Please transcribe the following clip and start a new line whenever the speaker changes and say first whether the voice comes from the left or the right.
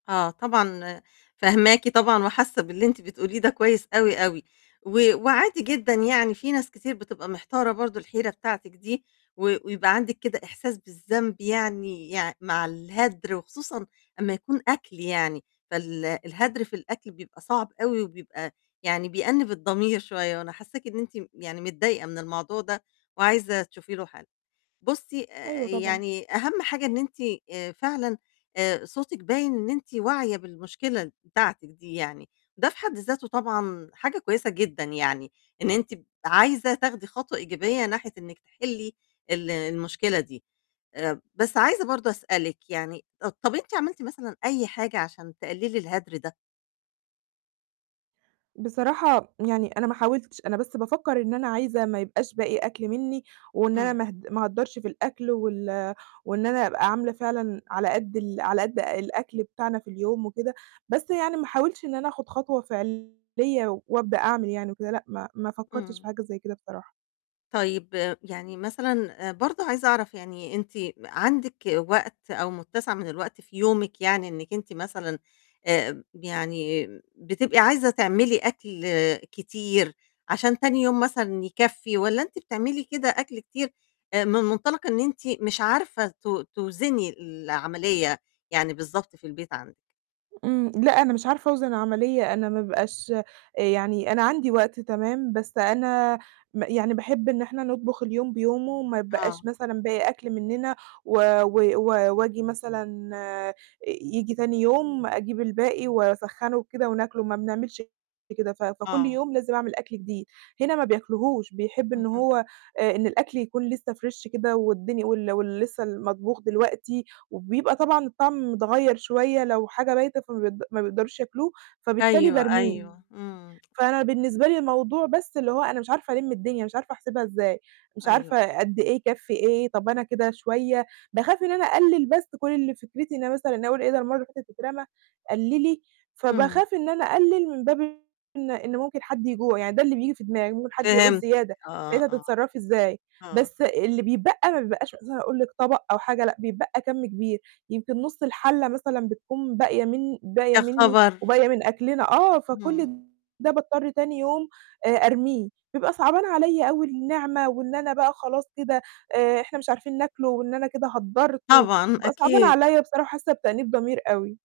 left: آه، طبعًا، فهماكِ طبعًا، وحاسّة باللي أنتِ بتقوليه ده كويس أوي، أوي، و وعادي جدًا يعني، في ناس كتير بتبقى محتارة برضه الحيرة بتاعتِك دي، و ويبقى عندِك كده إحساس بالذنب، يعني يع مع الهدر، وخصوصًا أمّا يكون أكل يعني. فال الهدر في الأكل بيبقى صعب أوي، وبيبقى يعني بيأنّب الضمير شوية، وأنا حسّاكِ إن أنتِ يعني متضايقة من الموضوع ده، وعايزة تشوفي له حَل. بُصّي، آآ،
right: أيوه، طبعًا.
left: يعني أهم حاجة إن أنتِ فعلًا آآ، صوتِك باين إن أنتِ واعية بالمشكلة بتاعتِك دي يعني، ده في حد ذاته طبعًا حاجة كويسة جدًا يعني، إن أنتِ عايزة تاخدي خطوة إيجابية ناحية إنك تِحلّي ال المشكلة دي. آآ، بس عايزة برضه أسألِك يعني، طَب أنتِ عملتِ مثلًا أي حاجة عشان تقللي الهدر ده؟
right: بصراحة، يعني أنا ما حاولتش، أنا بس بافكّر إن أنا عايزة ما يبقاش باقي أكل مِنّي، وإن أنا
left: إمم.
right: ما هد ما اهدّرش في الأكل، وال وإن أنا أبقى عاملة فعلًا على قد ال على قد الأكل بتاعنا في اليوم وكده. بس يعني ما حاولتش إن أنا آخُد خطوة فعلية، و وأبدأ أعمل يعني وكده، لأ، ما ما فكّرتش
left: إمم.
right: في حاجة زي كده بصراحة.
left: طيب، يعني مثلًا برضه عايزة أعرف يعني، أنتِ عندِك وقت أو متّسع من الوقت في يومِك يعني، إنِّك أنتِ مثلًا آآ، يعني بتبقى عايزة تعملي أكل كتير عشان تاني يوم مثلًا يكفّي؟ والّا أنتِ بتعملي كده أكل كتير من منطلق إن أنتِ مش عارفة تو توزني العملية يعني بالضبط في البيت عندِك؟
right: إمم، لأ، أنا مش عارفة أوزِن العملية، أنا ما بيبقاش يعني أنا عندي وقت تمام، بس أنا م يعني باحب إن إحنا نطبُخ اليوم بيومه، وما
left: آه.
right: يتبقاش مثلًا باقي أكل مننا، و و و وآجي مثلًا آآ، ييجي تاني يوم أجيب الباقي وأسخّنه وكده وناكله، ما بنعملش كده. ف فكل
left: آه.
right: يوم لازم أعمل أكل جديد، هنا ما بياكلهوش، بيحب إن
left: اهم.
right: هو إن الأكل يكون لسّه fresh كده والدنيا وال واللي لِسّه المطبوخ دلوقتي، وبيبقى طبعًا الطعم متغيّر شوية لو حاجة بايتة، فما بي ما بيقدرش ياكلوه، فبالتالي
left: أيوه،
right: بارميه.
left: أيوه، إمم.
right: فأنا بالنسبة لي الموضوع بس اللي هو أنا مش عارفة ألم الدنيا، مش عارفة أحسبها إزاي، مش
left: أيوه.
right: عارفة قد إيه يكفّي إيه. طَب أنا كده شوية، باخاف إن أنا أقلل، بس كل اللي فكرتي إن أنا مثلًا أقُول إيه، ده المَرّة اللي فاتت اترمى، قللي.
left: إمم.
right: فباخاف إن أنا أقلل من باب إن إن ممكن حد يجوع يعني، ده اللي بييجي في دماغي، ممكن حد يعوز
left: فهمتِك
right: زيادة،
left: آه،
right: ساعتها
left: آه،
right: هتتصرّفي إزاي؟
left: آه.
right: بس اللي بيتبقى ما بيبقاش أساسًا أقول لِك طبق أو حاجة، لأ، بيتبقى كَم كبير، يمكن نُص الحَلّة مثلًا بتكون باقية من باقية
left: يا
right: مِنّي
left: خبر!
right: وباقية من أكلنا. آه.
left: إمم.
right: فكل ده باضطر تاني يوم آآ، أرميه، بيبقى صعبان عليّا أوي النعمة، وإن أنا بقى خلاص كده آآ، إحنا مش عارفين ناكله، وإن أنا كده هدّرت، و
left: طبعًا،
right: وبيبقى صعبان
left: أكيد.
right: عليّا بصراحة، حاسة بتأنيب ضمير أوي.